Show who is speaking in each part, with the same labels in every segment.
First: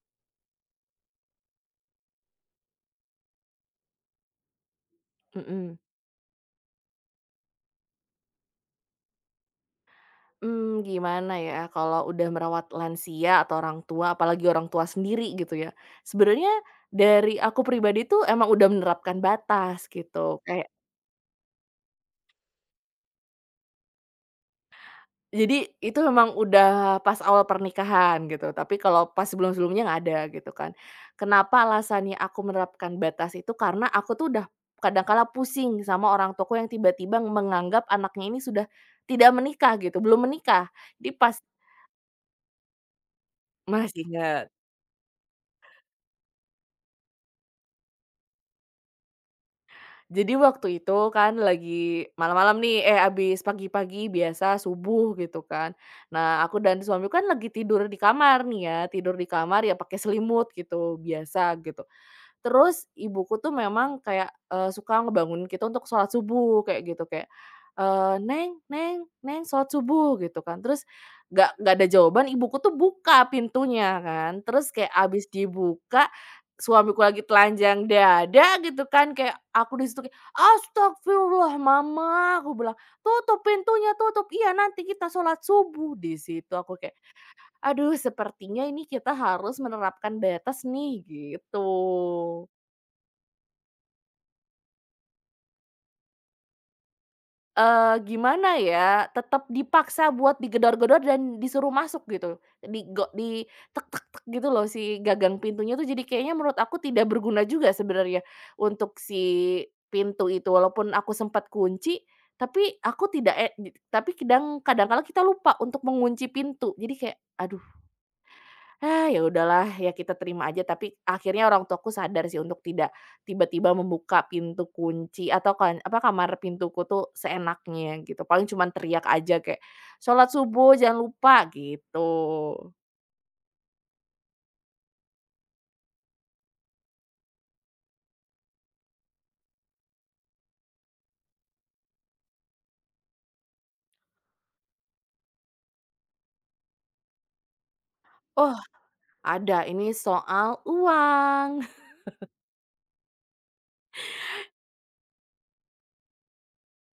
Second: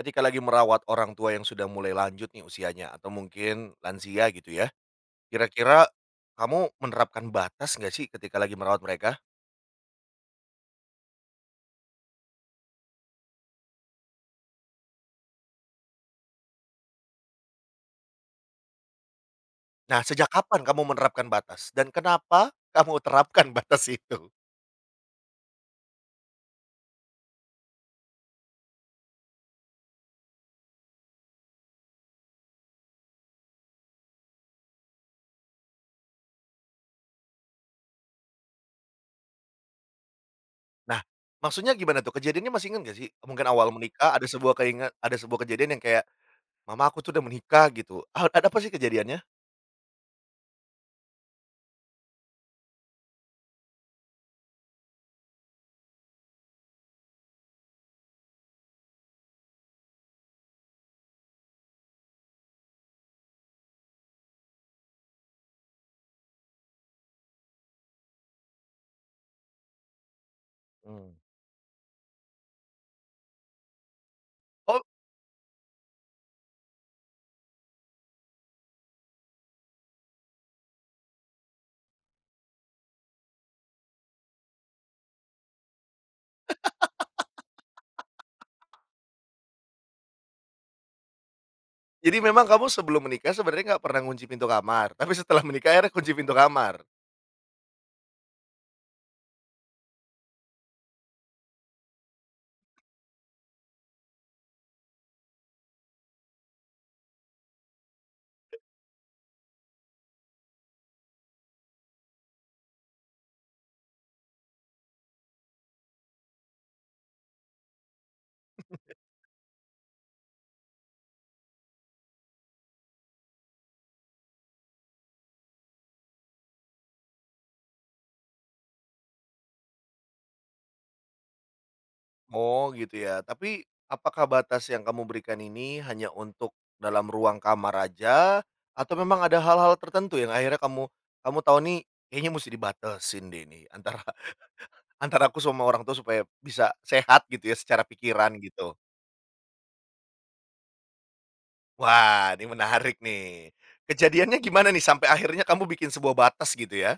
Speaker 1: Ketika lagi merawat orang tua yang sudah mulai lanjut nih usianya atau mungkin lansia gitu ya,
Speaker 2: Mhm.
Speaker 1: kira-kira kamu menerapkan batas nggak sih ketika lagi merawat mereka?
Speaker 2: Gimana ya, kalau udah merawat lansia atau orang tua, apalagi orang tua sendiri gitu ya, sebenarnya dari aku pribadi tuh emang udah menerapkan batas
Speaker 1: Nah, sejak
Speaker 2: gitu,
Speaker 1: kapan
Speaker 2: kayak
Speaker 1: kamu menerapkan batas dan kenapa kamu terapkan batas itu?
Speaker 2: jadi itu memang udah pas awal pernikahan gitu, tapi kalau pas sebelum-sebelumnya nggak ada gitu kan. Kenapa alasannya aku menerapkan batas itu, karena aku tuh udah kadang kala pusing sama orang tuaku yang tiba-tiba menganggap anaknya ini sudah tidak menikah gitu, belum menikah.
Speaker 1: Nah,
Speaker 2: Jadi pas
Speaker 1: maksudnya gimana tuh? Kejadiannya masih ingat gak sih? Mungkin awal
Speaker 2: masih
Speaker 1: menikah ada
Speaker 2: ingat.
Speaker 1: sebuah keinget ada sebuah kejadian yang kayak, "Mama aku tuh udah menikah," gitu. A ada apa sih kejadiannya?
Speaker 2: Jadi waktu itu kan lagi malam-malam nih, abis pagi-pagi biasa subuh gitu kan. Nah, aku dan suamiku kan lagi tidur di kamar nih ya, tidur di kamar ya pakai selimut gitu, biasa gitu. Terus ibuku tuh memang kayak, suka ngebangunin kita untuk sholat subuh kayak gitu, kayak, "Neng neng neng, sholat subuh," gitu kan. Terus
Speaker 1: Mmm.
Speaker 2: nggak ada jawaban, ibuku tuh buka pintunya kan, terus
Speaker 1: Oh,
Speaker 2: kayak abis dibuka, suamiku lagi telanjang dada gitu kan, kayak aku di situ kayak, "Astagfirullah mama," aku bilang, "tutup pintunya, tutup, iya nanti kita sholat subuh." Di situ aku kayak, "Aduh sepertinya ini kita harus menerapkan batas nih," gitu.
Speaker 1: jadi memang kamu sebelum menikah sebenarnya nggak pernah kunci pintu kamar, tapi setelah menikah akhirnya kunci pintu kamar?
Speaker 2: Gimana ya, tetap dipaksa buat digedor-gedor dan disuruh masuk gitu. Di tek-tek gitu loh si gagang pintunya tuh jadi kayaknya menurut aku tidak berguna juga sebenarnya untuk si pintu itu. Walaupun aku sempat kunci, tapi aku tidak e di tapi kadang kadang kala kita lupa untuk mengunci pintu. Jadi kayak, ya udahlah ya kita terima aja, tapi akhirnya orang tuaku sadar sih untuk tidak tiba-tiba membuka pintu kunci atau kan apa kamar pintuku tuh seenaknya gitu, paling cuman teriak aja kayak, "Sholat subuh jangan lupa!" gitu.
Speaker 1: Oh gitu ya, tapi apakah batas yang kamu berikan ini hanya untuk dalam ruang kamar aja atau memang ada hal-hal tertentu yang akhirnya kamu kamu tahu nih kayaknya mesti dibatasin deh nih antara antara aku sama orang tua supaya bisa sehat gitu ya secara pikiran
Speaker 2: Oh,
Speaker 1: gitu.
Speaker 2: ada, ini soal uang.
Speaker 1: Wah, ini menarik nih. Kejadiannya gimana nih sampai akhirnya kamu bikin sebuah batas gitu ya?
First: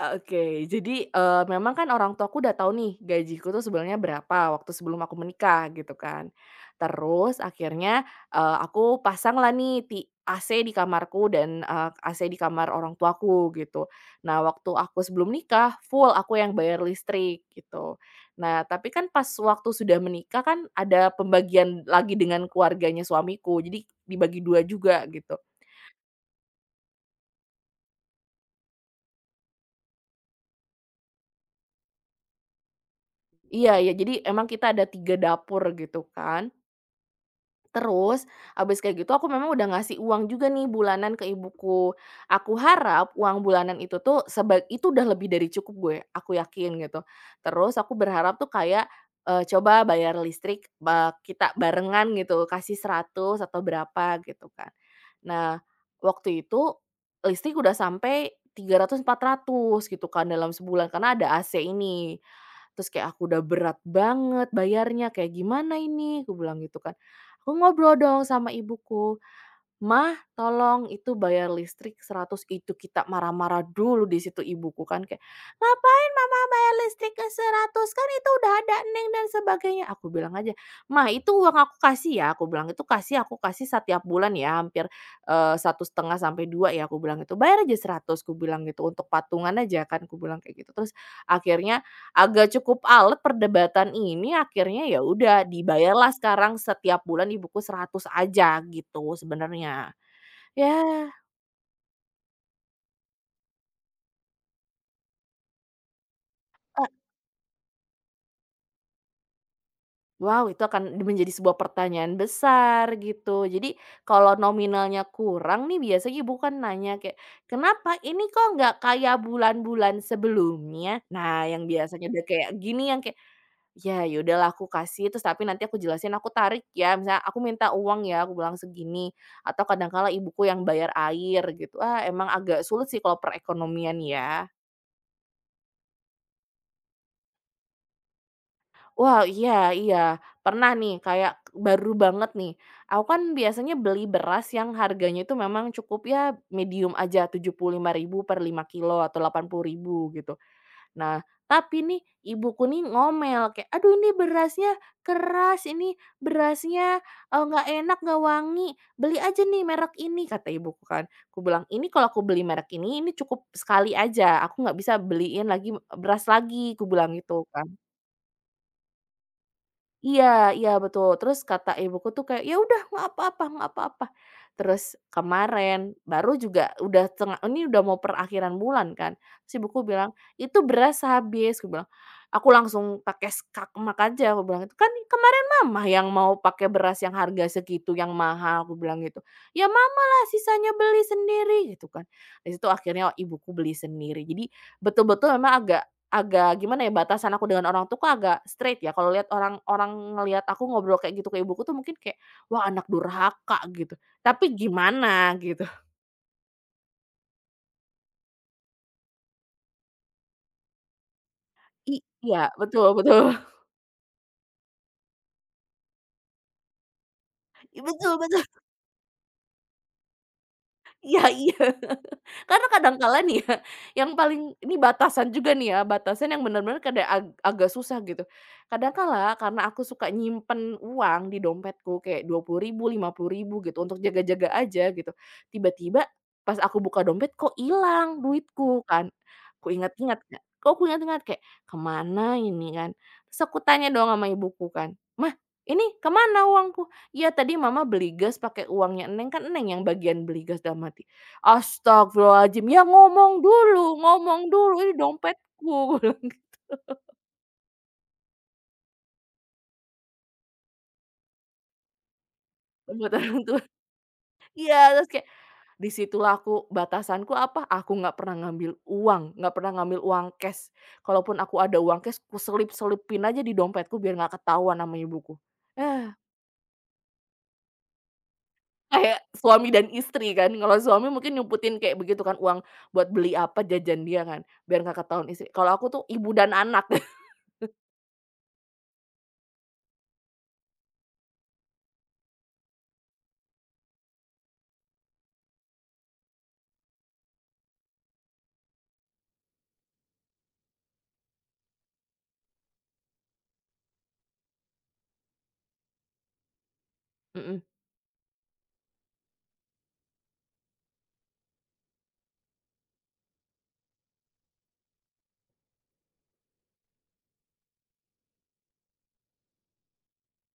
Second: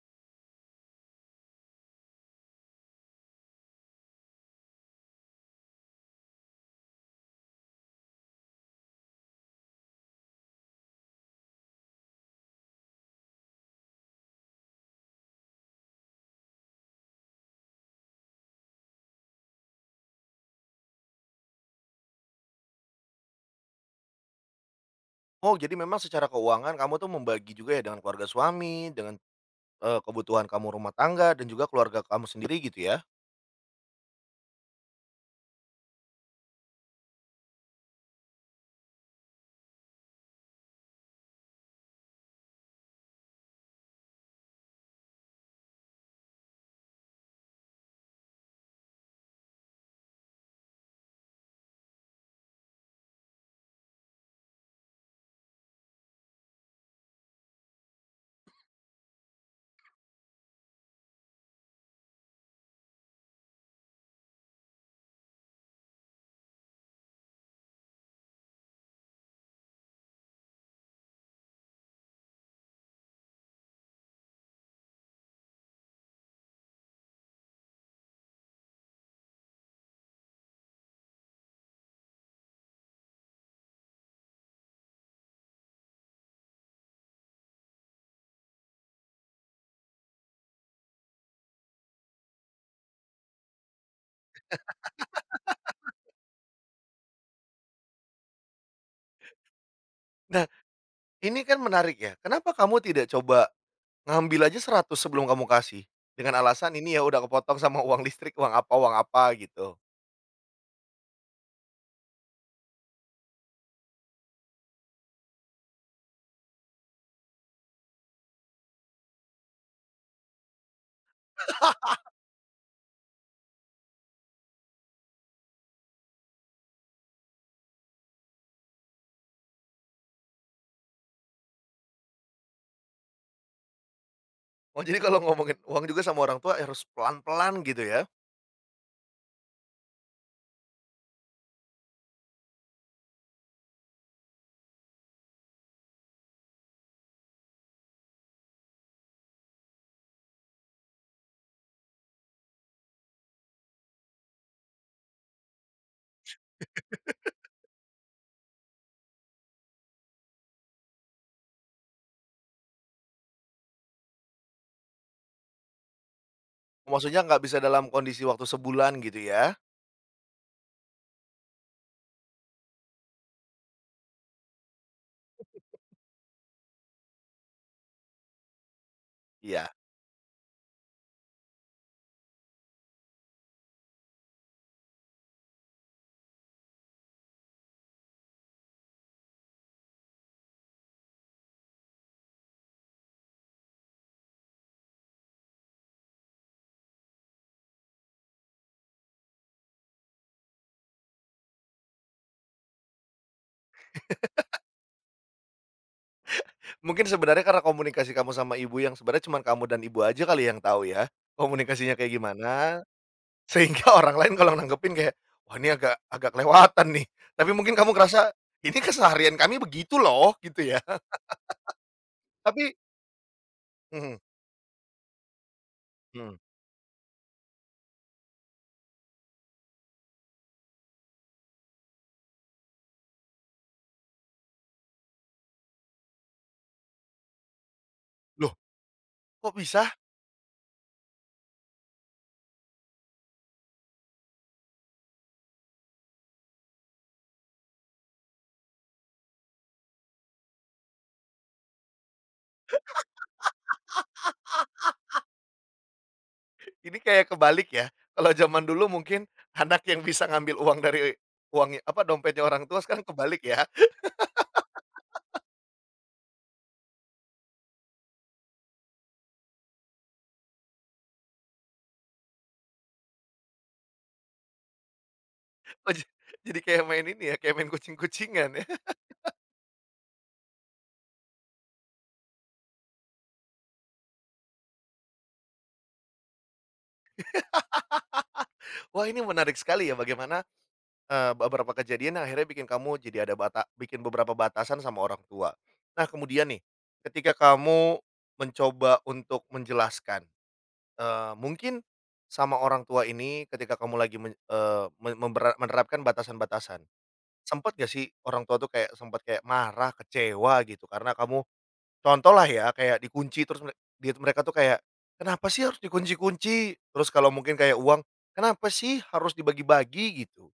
Speaker 2: Ah, oke, jadi, memang kan orang tuaku udah tahu nih gajiku tuh sebenarnya berapa waktu sebelum aku menikah gitu kan. Terus akhirnya, aku pasang lah nih AC di kamarku dan, AC di kamar orang tuaku gitu. Nah waktu aku sebelum nikah full aku yang bayar listrik gitu. Nah tapi kan pas waktu sudah menikah kan ada pembagian lagi dengan keluarganya suamiku jadi dibagi 2 juga gitu.
Speaker 1: Oh, jadi memang secara keuangan kamu tuh membagi juga ya dengan keluarga suami, dengan kebutuhan kamu rumah tangga dan juga keluarga kamu sendiri gitu ya?
Speaker 2: Iya ya, jadi emang kita ada 3 dapur gitu kan. Terus, abis kayak gitu aku memang udah ngasih uang juga nih bulanan ke ibuku. Aku harap uang bulanan itu tuh itu udah lebih dari cukup gue, aku yakin gitu. Terus aku berharap tuh kayak, coba bayar listrik kita barengan gitu, kasih 100 atau berapa gitu kan. Nah, waktu itu listrik udah sampai 300 400 gitu kan dalam sebulan karena ada AC ini. Terus kayak, "Aku udah berat banget bayarnya, kayak gimana ini?" Aku bilang gitu kan. Aku ngobrol dong sama ibuku, "Mah, tolong itu bayar listrik 100." Itu kita marah-marah dulu di situ ibuku kan kayak, "Ngapain mama bayar listrik ke 100? Kan itu udah ada Neng dan sebagainya." Aku bilang aja, "Mah, itu uang aku kasih ya," aku bilang, "itu kasih aku kasih setiap bulan ya hampir, satu setengah sampai 2 ya," aku bilang itu "bayar aja 100," aku bilang gitu, "untuk patungan aja kan," aku bilang kayak gitu. Terus akhirnya agak cukup alet perdebatan ini akhirnya ya udah dibayarlah sekarang setiap bulan ibuku 100 aja gitu sebenarnya. Ya,
Speaker 1: Ini kan menarik ya, kenapa kamu tidak coba ngambil aja 100 sebelum kamu kasih? Dengan alasan
Speaker 2: Kak,
Speaker 1: ini ya udah kepotong sama uang listrik, uang apa gitu.
Speaker 2: wow itu akan menjadi sebuah pertanyaan besar gitu. Jadi kalau nominalnya kurang nih biasanya ibu kan nanya kayak, "Kenapa ini kok nggak kayak bulan-bulan sebelumnya?" Nah yang biasanya udah kayak gini yang kayak ya, ya udahlah aku kasih terus tapi nanti aku jelasin, "Aku tarik ya," misalnya, "Aku minta uang ya," aku bilang segini, atau kadang kala ibuku yang bayar air gitu. Ah, emang agak sulit sih kalau perekonomian ya.
Speaker 1: Oh jadi kalau ngomongin uang juga sama orang tua harus pelan-pelan gitu ya?
Speaker 2: Wah, iya iya, pernah nih kayak baru banget nih, aku kan biasanya beli beras yang harganya itu memang cukup ya medium aja 75.000 per 5 kilo atau 80.000 gitu. Nah, tapi nih ibuku nih ngomel kayak, "Aduh ini berasnya keras, ini berasnya, nggak enak, nggak wangi, beli aja nih merek ini," kata ibuku kan. Aku bilang, "Ini kalau aku beli merek ini cukup sekali aja, aku nggak bisa beliin lagi beras lagi," aku bilang
Speaker 1: Maksudnya nggak
Speaker 2: gitu
Speaker 1: bisa
Speaker 2: kan.
Speaker 1: dalam kondisi waktu sebulan gitu ya?
Speaker 2: Iya iya betul. Terus kata ibuku tuh kayak, "Ya udah nggak apa-apa nggak apa-apa." Terus kemarin baru juga udah tengah ini udah mau perakhiran bulan kan, terus
Speaker 1: Iya.
Speaker 2: ibuku bilang, "Itu beras habis," aku bilang. Aku langsung pakai skakmat aja aku bilang itu, "Kan kemarin mama yang mau pakai beras yang harga segitu yang mahal," aku bilang gitu. "Ya mama lah sisanya beli sendiri," gitu kan. Di situ akhirnya ibuku beli sendiri. Jadi betul-betul memang agak agak gimana ya, batasan aku dengan orang tua agak straight ya, kalau lihat orang orang ngelihat aku ngobrol kayak gitu ke ibuku tuh mungkin kayak, "Wah anak durhaka," gitu, tapi gimana gitu.
Speaker 1: Mungkin sebenarnya karena komunikasi kamu sama ibu yang sebenarnya cuma kamu dan ibu aja kali yang tahu ya, komunikasinya
Speaker 2: I
Speaker 1: kayak
Speaker 2: iya,
Speaker 1: gimana,
Speaker 2: betul betul.
Speaker 1: sehingga orang lain kalau nanggepin kayak, "Wah ini agak agak kelewatan nih." Tapi mungkin kamu
Speaker 2: Betul
Speaker 1: ngerasa,
Speaker 2: betul.
Speaker 1: "Ini keseharian kami begitu loh," gitu ya.
Speaker 2: Iya iya. Karena
Speaker 1: Tapi
Speaker 2: kadangkala nih ya, yang
Speaker 1: mhm,
Speaker 2: paling ini batasan juga nih ya, batasan
Speaker 1: mhm.
Speaker 2: yang benar-benar kadang agak susah gitu. Kadangkala karena aku suka nyimpen uang di dompetku kayak 20.000, 50.000 gitu untuk jaga-jaga aja gitu. Tiba-tiba pas aku buka dompet kok hilang
Speaker 1: Loh,
Speaker 2: duitku kan.
Speaker 1: kok
Speaker 2: Aku
Speaker 1: bisa?
Speaker 2: ingat-ingat Kak, kok aku ingat-ingat kayak, "Kemana ini?" kan. Terus aku tanya dong sama ibuku kan, "Mah, ini kemana uangku?" "Iya tadi mama beli gas pakai uangnya Eneng." Kan Eneng yang bagian beli gas. Dalam hati astagfirullahaladzim, "Ya ngomong dulu, ini dompetku," gue bilang gitu
Speaker 1: Ini kayak kebalik ya. Kalau zaman dulu mungkin anak yang bisa ngambil uang dari uangnya apa, dompetnya orang tua sekarang
Speaker 2: buat
Speaker 1: kebalik
Speaker 2: orang tua.
Speaker 1: ya.
Speaker 2: Iya, terus kayak di situlah aku batasanku apa, aku nggak pernah ngambil uang, nggak pernah ngambil uang cash. Kalaupun aku ada uang cash, kuselip-selipin aja di dompetku biar nggak ketahuan sama ibuku.
Speaker 1: Oh, ja
Speaker 2: Ah,
Speaker 1: jadi kayak main ini ya, kayak main kucing-kucingan ya.
Speaker 2: kayak suami dan istri kan, kalau suami mungkin nyumputin kayak begitu kan, uang buat beli apa, jajan dia kan, biar nggak ketahuan istri. Kalau aku tuh ibu dan anak.
Speaker 1: Wah, ini menarik sekali ya bagaimana, beberapa kejadian yang akhirnya bikin kamu jadi ada bata bikin beberapa batasan sama orang tua. Nah kemudian nih, ketika kamu mencoba untuk menjelaskan mungkin sama orang tua ini ketika kamu lagi men me membera menerapkan batasan-batasan,
Speaker 2: Mhm.
Speaker 1: sempat gak sih orang tua tuh kayak sempat kayak marah, kecewa gitu karena kamu contohlah ya kayak dikunci terus mere dia mereka tuh kayak, "Kenapa sih harus dikunci-kunci?" Terus kalau mungkin kayak uang, "Kenapa sih harus dibagi-bagi?" Gitu.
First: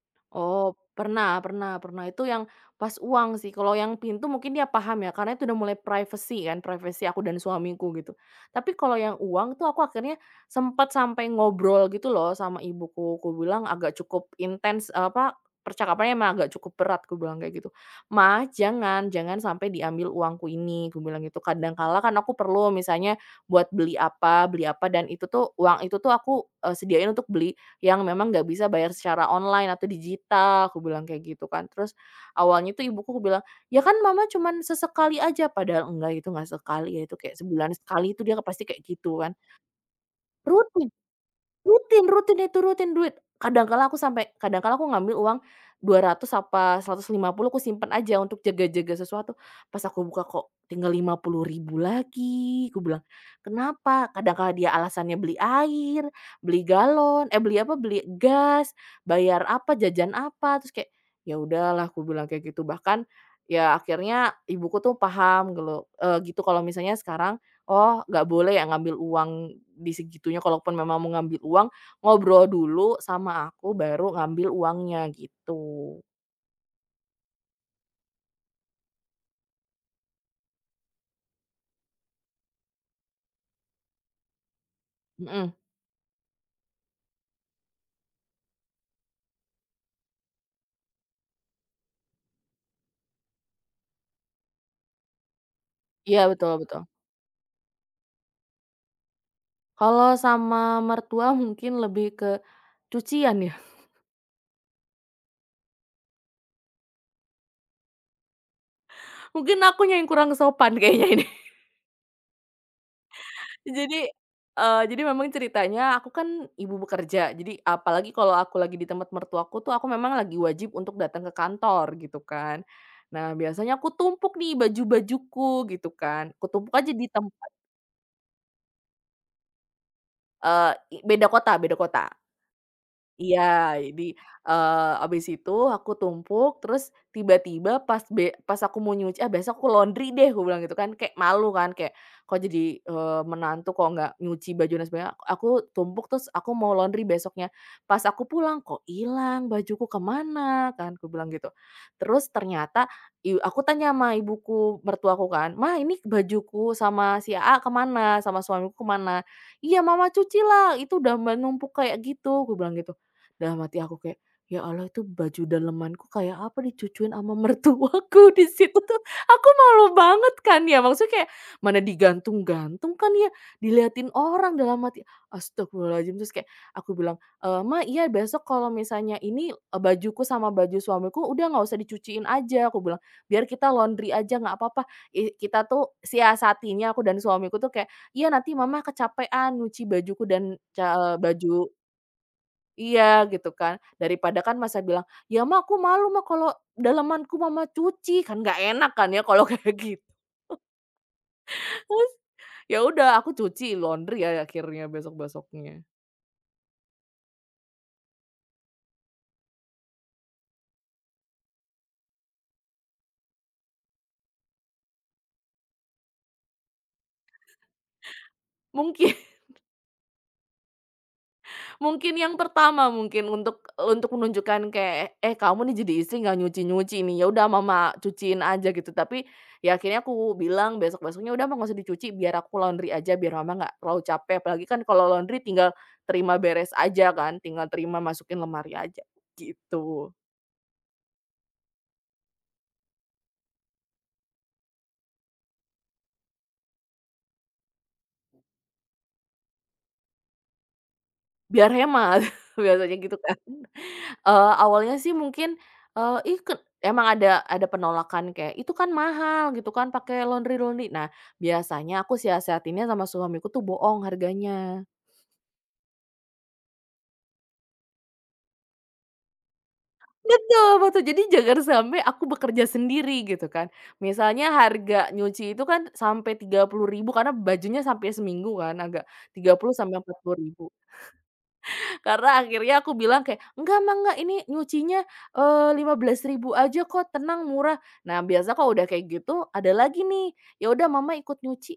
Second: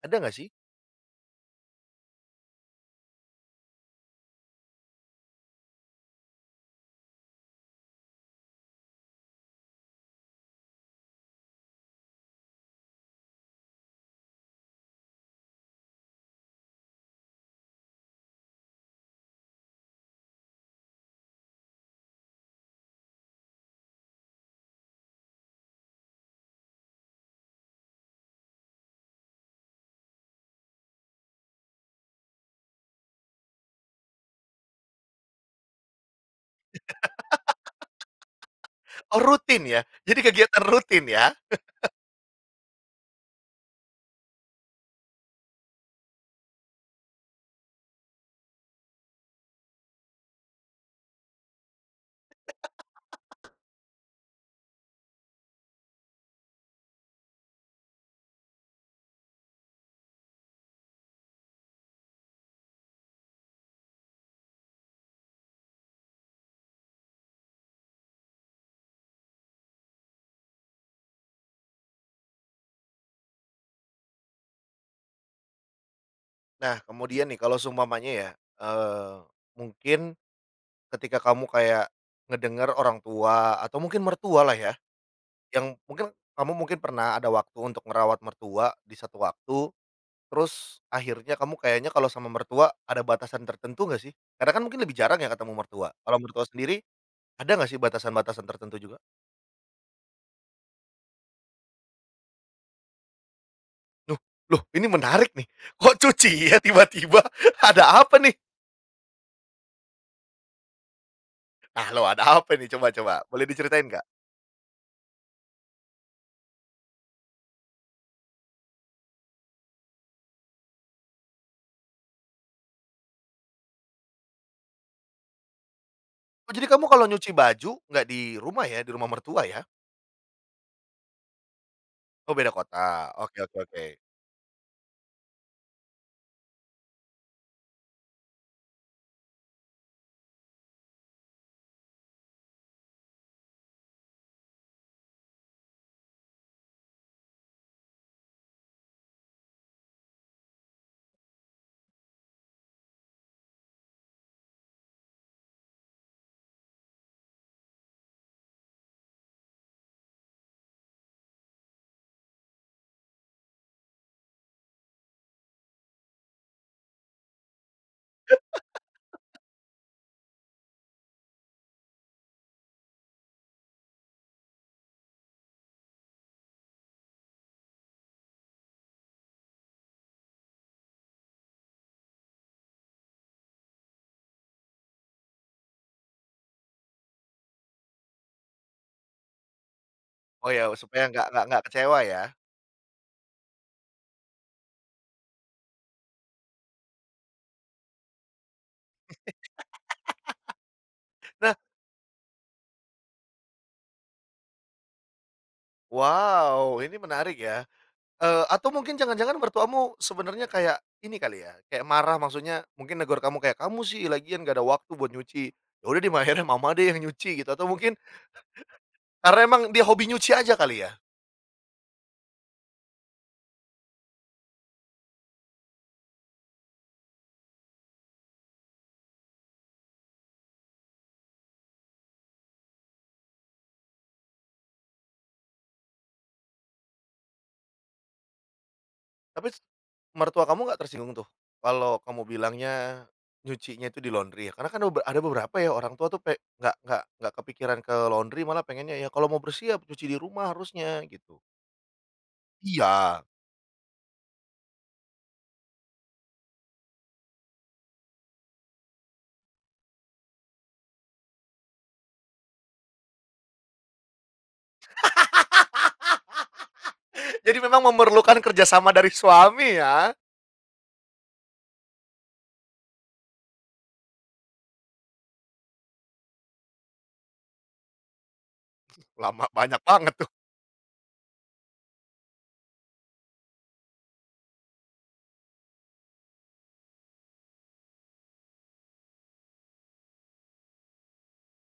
Speaker 1: Ada nggak sih?
Speaker 2: Oh, pernah pernah pernah. Itu yang pas uang sih, kalau yang pintu mungkin dia paham ya, karena itu udah mulai privacy kan, privacy aku dan suamiku gitu. Tapi kalau yang uang tuh aku akhirnya sempat sampai ngobrol gitu loh sama ibuku, aku bilang agak cukup intens, apa, percakapannya emang agak cukup berat, aku bilang kayak gitu. "Ma, jangan jangan sampai diambil uangku ini," aku bilang gitu, "kadang kala kan aku perlu misalnya buat beli apa, dan itu tuh uang itu tuh aku, sediain untuk beli yang memang nggak bisa bayar secara online atau digital," aku bilang kayak gitu kan. Terus awalnya tuh ibuku aku bilang, "Ya kan mama cuman sesekali aja," padahal enggak itu nggak sekali ya, itu kayak sebulan sekali itu dia pasti kayak
Speaker 1: Oh
Speaker 2: gitu kan.
Speaker 1: rutin ya? Jadi kegiatan
Speaker 2: Rutin
Speaker 1: rutin ya?
Speaker 2: rutin rutin itu, rutin duit. Kadangkala aku sampai kadangkala aku ngambil uang 200 apa Rp150 aku simpen aja untuk jaga-jaga sesuatu. Pas aku buka kok tinggal 50.000 lagi, aku bilang, "Kenapa?" Kadangkala dia alasannya beli air, beli galon, beli apa, beli gas, bayar apa, jajan apa, terus kayak, "Ya udahlah," aku bilang kayak gitu. Bahkan, ya akhirnya ibuku tuh paham kalau, gitu kalau misalnya sekarang oh, nggak boleh ya ngambil uang di segitunya, kalaupun memang mau ngambil uang, ngobrol dulu sama aku baru ngambil uangnya gitu.
Speaker 1: Nah kemudian nih kalau seumpamanya ya, eee, mungkin ketika kamu kayak ngedengar orang tua atau mungkin mertua lah ya,
Speaker 2: Mhm,
Speaker 1: yang mungkin kamu mungkin pernah ada waktu untuk ngerawat mertua di satu waktu, terus akhirnya kamu kayaknya kalau sama mertua ada batasan tertentu nggak sih? Karena kan mungkin lebih jarang ya ketemu mertua. Kalau
Speaker 2: iya
Speaker 1: mertua
Speaker 2: betul
Speaker 1: sendiri
Speaker 2: betul.
Speaker 1: ada nggak sih batasan-batasan tertentu juga?
Speaker 2: Kalau sama mertua mungkin lebih ke cucian ya,
Speaker 1: Loh, loh ini menarik nih. Kok cuci ya tiba-tiba? Ada apa nih?
Speaker 2: mungkin akunya yang kurang sopan kayaknya ini.
Speaker 1: Nah lo ada apa nih coba-coba? Boleh diceritain
Speaker 2: Jadi,
Speaker 1: nggak?
Speaker 2: jadi memang ceritanya aku kan ibu bekerja, jadi apalagi kalau aku lagi di tempat mertuaku tuh aku memang lagi wajib untuk datang ke kantor gitu kan. Nah biasanya aku tumpuk nih baju-bajuku gitu kan, aku
Speaker 1: Oh jadi
Speaker 2: tumpuk
Speaker 1: kamu
Speaker 2: aja
Speaker 1: kalau
Speaker 2: di
Speaker 1: nyuci
Speaker 2: tempat,
Speaker 1: baju nggak di rumah ya, di rumah mertua ya?
Speaker 2: eee, i beda kota beda kota.
Speaker 1: Oh beda kota. Oke, oke,
Speaker 2: Iya,
Speaker 1: oke.
Speaker 2: jadi, habis itu aku tumpuk, terus tiba-tiba pas aku mau nyuci, "Ah, besok aku laundry deh," aku bilang gitu kan, kayak malu kan, kayak kok jadi, menantu kok nggak nyuci baju dan sebagainya, aku tumpuk terus aku mau laundry besoknya. Pas aku pulang, "Kok hilang bajuku kemana?" Kan aku bilang gitu. Terus ternyata aku tanya sama ibuku mertuaku kan, "Mah ini bajuku sama si A kemana, sama suamiku kemana?" "Iya, Mama cuci lah, itu udah menumpuk kayak gitu," aku bilang gitu. Dalam hati aku kayak, "Ya Allah itu baju dalemanku kayak apa dicucuin sama mertuaku di situ tuh." Aku malu banget kan ya, maksudnya kayak mana digantung-gantung kan ya, diliatin orang. Dalam hati, astagfirullahaladzim. Terus kayak aku bilang, "Ma, iya besok kalau misalnya ini, bajuku sama baju suamiku udah nggak usah dicuciin aja," aku bilang, "biar kita laundry aja nggak apa-apa." Kita tuh siasatinya aku dan suamiku tuh kayak, "Iya nanti mama kecapean nyuci bajuku dan
Speaker 1: Oh ya, supaya nggak nggak
Speaker 2: baju,"
Speaker 1: kecewa ya.
Speaker 2: iya, gitu kan. Daripada kan masa bilang, "Ya, Ma, aku malu, Ma, kalau dalamanku Mama cuci." Kan nggak enak kan ya kalau kayak gitu.
Speaker 1: Nah,
Speaker 2: Terus, ya udah aku cuci laundry ya akhirnya besok-besoknya.
Speaker 1: wow, ini menarik ya. Atau mungkin jangan-jangan mertuamu sebenarnya kayak ini kali ya, kayak marah maksudnya mungkin negor kamu kayak, "Kamu sih lagian nggak ada waktu buat nyuci." Ya udah di ma akhirnya mama deh yang nyuci gitu atau mungkin
Speaker 2: Mungkin.
Speaker 1: karena emang dia hobi nyuci aja kali ya?
Speaker 2: Mungkin yang pertama mungkin untuk menunjukkan kayak, "Eh, kamu nih jadi istri nggak nyuci-nyuci nih, ya udah mama cuciin aja," gitu. Tapi ya akhirnya aku bilang besok-besoknya, "Udah, Mama, nggak usah dicuci, biar aku laundry aja, biar Mama nggak terlalu capek." Apalagi kan kalau laundry tinggal terima beres aja kan, tinggal terima masukin lemari aja,
Speaker 1: Tapi s
Speaker 2: gitu.
Speaker 1: mertua kamu nggak tersinggung tuh kalau kamu bilangnya nyucinya itu di laundry ya? Karena kan ada be ada beberapa ya orang tua tuh pe nggak nggak kepikiran ke laundry malah pengennya ya kalau mau bersih ya cuci di rumah harusnya gitu.
Speaker 2: Biar hemat, biasanya gitu
Speaker 1: Iya.
Speaker 2: kan. Awalnya sih mungkin, eee, ih ken emang ada penolakan kayak, "Itu kan mahal," gitu kan, "pakai laundry-laundry." Nah, biasanya aku siasatinnya sama suamiku tuh bohong harganya.
Speaker 1: Jadi memang memerlukan kerjasama dari suami ya?
Speaker 2: Betul betul, jadi jangan sampai aku bekerja sendiri gitu kan. Misalnya harga nyuci itu kan sampai 30.000 karena bajunya sampai seminggu kan, agak
Speaker 1: Lama
Speaker 2: tiga puluh
Speaker 1: banyak
Speaker 2: sampai
Speaker 1: banget
Speaker 2: empat
Speaker 1: tuh,
Speaker 2: puluh ribu Karena akhirnya aku bilang kayak, "Enggak, Mah, enggak, ini nyucinya, 15.000 aja kok, tenang, murah." Nah, biasa kalau udah kayak gitu ada lagi nih, "Ya udah Mama ikut nyuci."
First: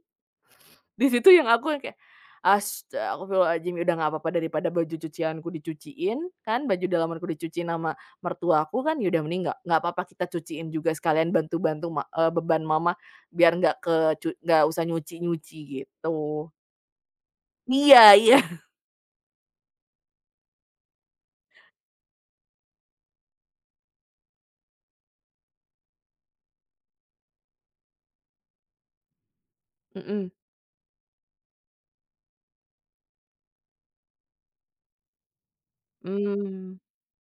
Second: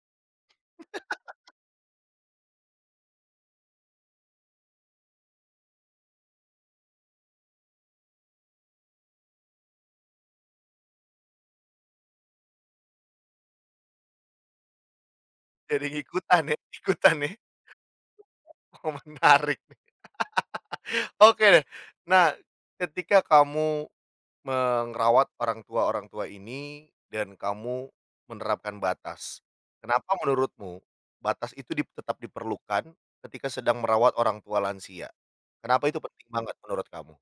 Speaker 2: Di situ yang aku yang kayak, "Astaghfirullahaladzim, udah nggak apa-apa daripada baju cucianku dicuciin kan, baju dalamanku dicuciin sama mertuaku kan, ya udah mending nggak apa-apa kita cuciin juga sekalian bantu-bantu beban Mama biar nggak ke cu nggak usah nyuci-nyuci."
Speaker 1: jadi
Speaker 2: Gitu.
Speaker 1: ngikutan ya ikutan nih.
Speaker 2: Iya iya.
Speaker 1: Oh menarik nih. Oke deh. Nah, ketika kamu merawat orang tua-orang tua ini dan kamu menerapkan batas, kenapa
Speaker 2: Mhm.
Speaker 1: menurutmu batas itu dip tetap diperlukan ketika sedang merawat orang tua lansia? Kenapa itu penting banget
Speaker 2: Mmm.
Speaker 1: menurut kamu?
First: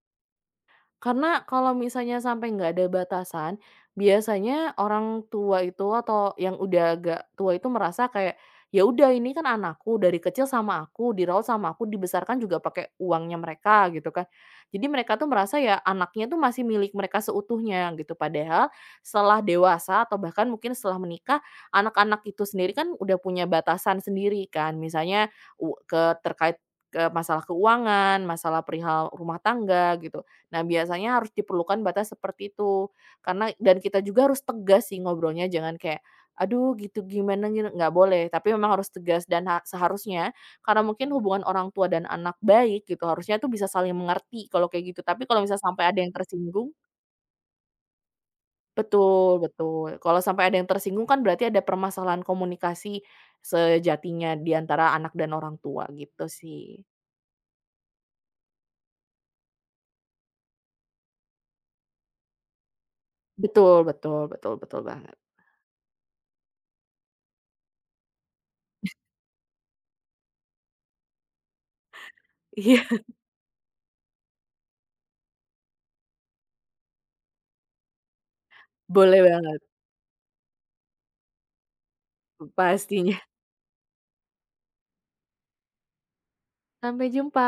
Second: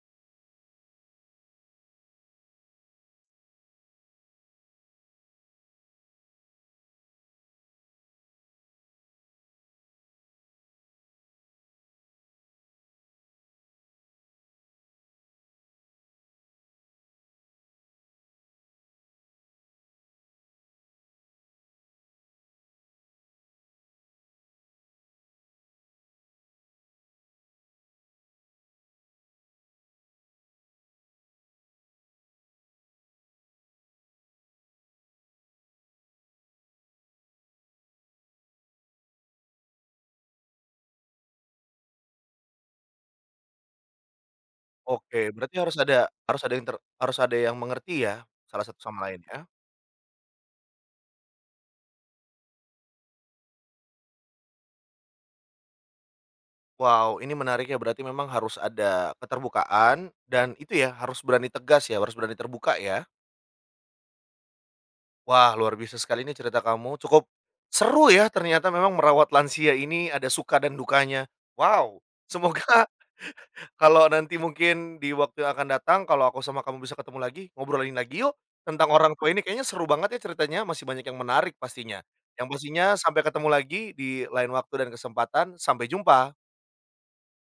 Speaker 2: Karena kalau misalnya sampai nggak ada batasan, biasanya orang tua itu atau yang udah agak tua itu merasa kayak, "Ya udah ini kan anakku, dari kecil sama aku, dirawat sama aku, dibesarkan juga pakai uangnya mereka," gitu kan. Jadi mereka tuh merasa ya anaknya tuh masih milik mereka seutuhnya gitu. Padahal setelah dewasa atau bahkan mungkin setelah menikah, anak-anak itu sendiri kan udah punya batasan sendiri kan. Misalnya u ke terkait ke masalah keuangan, masalah perihal rumah tangga gitu. Nah, biasanya harus diperlukan batas seperti itu, karena dan kita juga harus tegas sih ngobrolnya, jangan kayak, "Aduh gitu gimana gini," nggak boleh, tapi memang harus tegas dan seharusnya karena mungkin hubungan orang tua dan anak baik gitu, harusnya tuh bisa saling mengerti kalau kayak gitu. Tapi
Speaker 1: Oke,
Speaker 2: kalau
Speaker 1: berarti
Speaker 2: misalnya sampai ada yang
Speaker 1: harus ada yang
Speaker 2: tersinggung
Speaker 1: ter harus ada yang mengerti ya, salah satu sama lain
Speaker 2: betul
Speaker 1: ya?
Speaker 2: betul, kalau sampai ada yang tersinggung kan berarti ada permasalahan komunikasi sejatinya di antara anak dan orang tua gitu sih.
Speaker 1: Wow, ini menarik ya, berarti memang harus ada keterbukaan dan itu ya, harus berani tegas ya, harus berani terbuka ya.
Speaker 2: Betul betul betul betul banget.
Speaker 1: Wah, luar biasa sekali ini cerita kamu, cukup seru ya ternyata memang merawat lansia ini ada suka dan dukanya. Wow, semoga
Speaker 2: Iya,
Speaker 1: kalau nanti mungkin di waktu yang akan datang, kalau aku sama kamu bisa ketemu lagi, ngobrolin lagi yuk tentang orang
Speaker 2: boleh
Speaker 1: tua ini,
Speaker 2: banget,
Speaker 1: kayaknya seru banget ya ceritanya, masih banyak yang menarik pastinya. Yang pastinya
Speaker 2: pastinya.
Speaker 1: sampai ketemu lagi di lain waktu dan kesempatan, sampai jumpa.
Speaker 2: Sampai jumpa.